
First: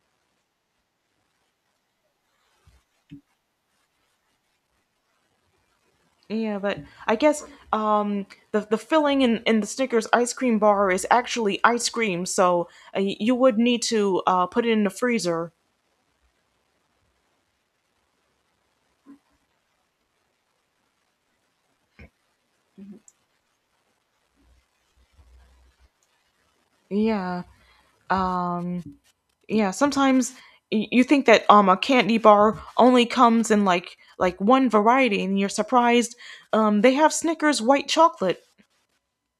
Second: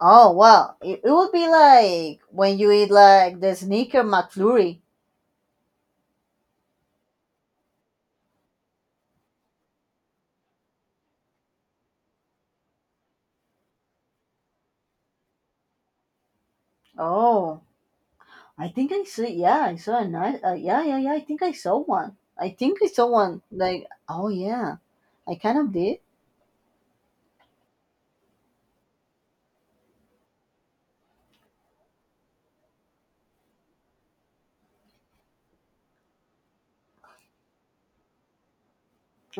Oh wow. It would be like when you eat like the sneaker McFlurry.
Yeah, but I guess um, the filling in the Snickers ice cream bar is actually ice cream, so you would need to put it in the freezer.
Oh, I think I see. Yeah, I saw a nice. Yeah, yeah, yeah. I think I saw one. I think I saw one. Like oh yeah, I kind of did.
Yeah, um, yeah. Sometimes you think that a candy bar only comes in like one variety, and you're surprised they have Snickers white chocolate.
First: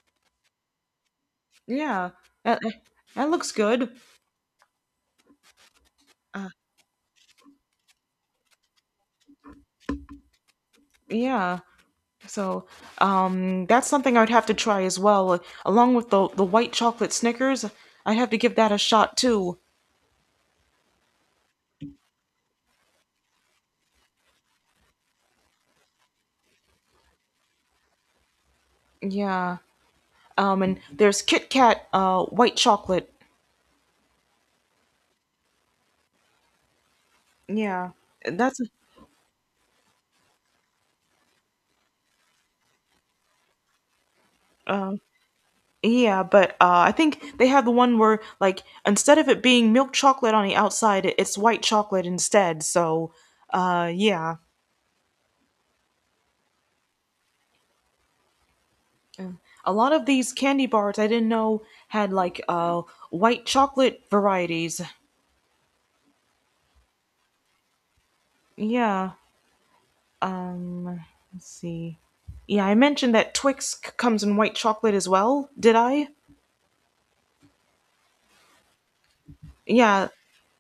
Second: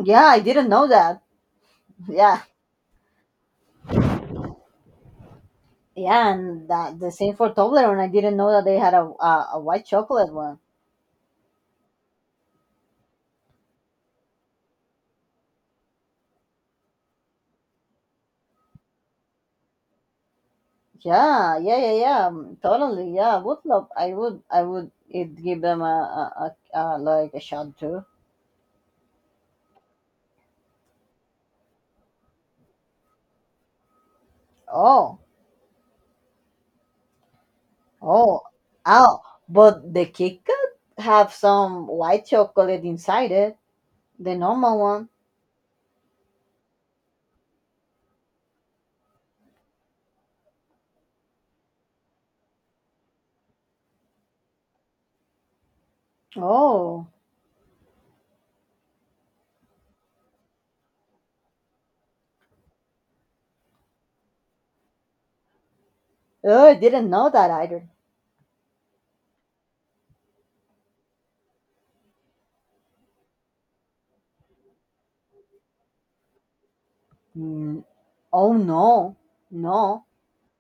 Yeah, I didn't know that.
Yeah,
Yeah,
that that looks good.
yeah,
Uh,
and that the same for Toblerone. I didn't know that they had a white chocolate one.
yeah. So that's something I would have to try as well. Along with the white chocolate Snickers, I'd have to give that a shot too.
Yeah, yeah, yeah, yeah. Totally. Yeah, I would love. I would. I would. It give them a, like a shot too.
Yeah. And there's Kit Kat white chocolate.
Oh,
Yeah,
oh,
that's
oh! But the Kit Kat have some white chocolate inside it, the normal
uh,
one.
yeah. But I think they have the one where, like, instead of it being milk chocolate on the outside, it's white chocolate instead. So yeah.
Oh,
Mm. A lot of these candy bars I didn't know had like white chocolate varieties.
oh, I didn't know that either.
Yeah. Um, let's see. Yeah, I mentioned that Twix comes in white chocolate as well. Did I?
Mm, oh no, no.
Yeah,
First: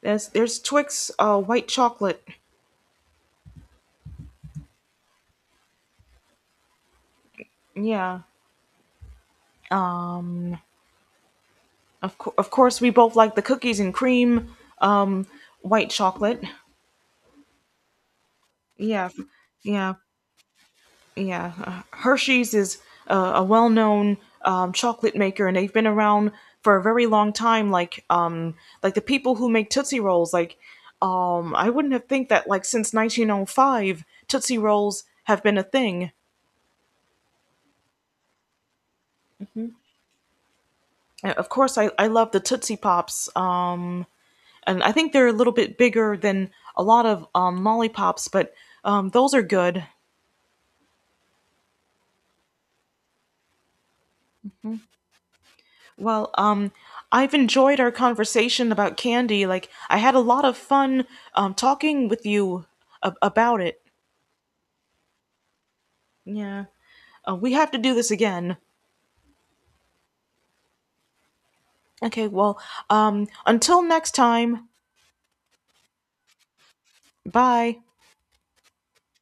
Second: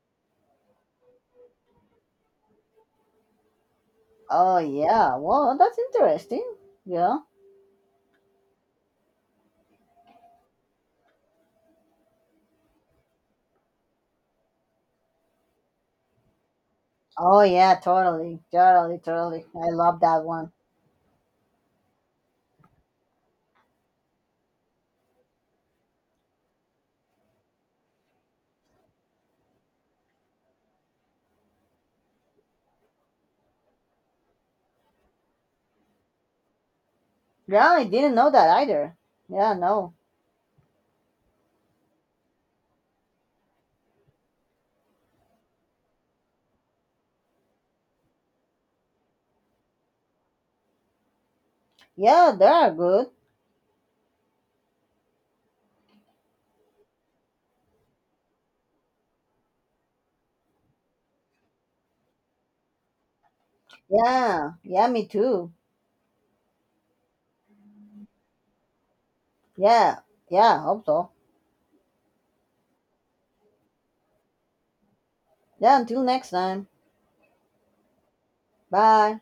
there's Twix white chocolate.
Oh yeah. Well, that's interesting. Yeah.
Yeah. um, of course we both like the cookies and cream white chocolate.
Oh yeah, totally, totally,
Yeah.
totally. I
Yeah.
love that one.
Yeah, Hershey's is a well-known chocolate maker, and they've been around for a very long time. Like the people who make Tootsie Rolls. Like, I wouldn't have think that, like, since 1905, Tootsie Rolls have been a thing.
Yeah, I didn't know that either. Yeah, no.
And of course, I love the Tootsie Pops, and I think they're a little bit bigger than a lot of lollipops, but those are good.
Yeah, they are good.
Well, I've enjoyed our conversation about candy. Like, I had a lot of fun talking with you about it.
Yeah, yeah, me too.
Yeah. We have to do this again.
Yeah, yeah, hope so.
Okay, well, until next time,
Yeah, until next time.
bye.
Bye.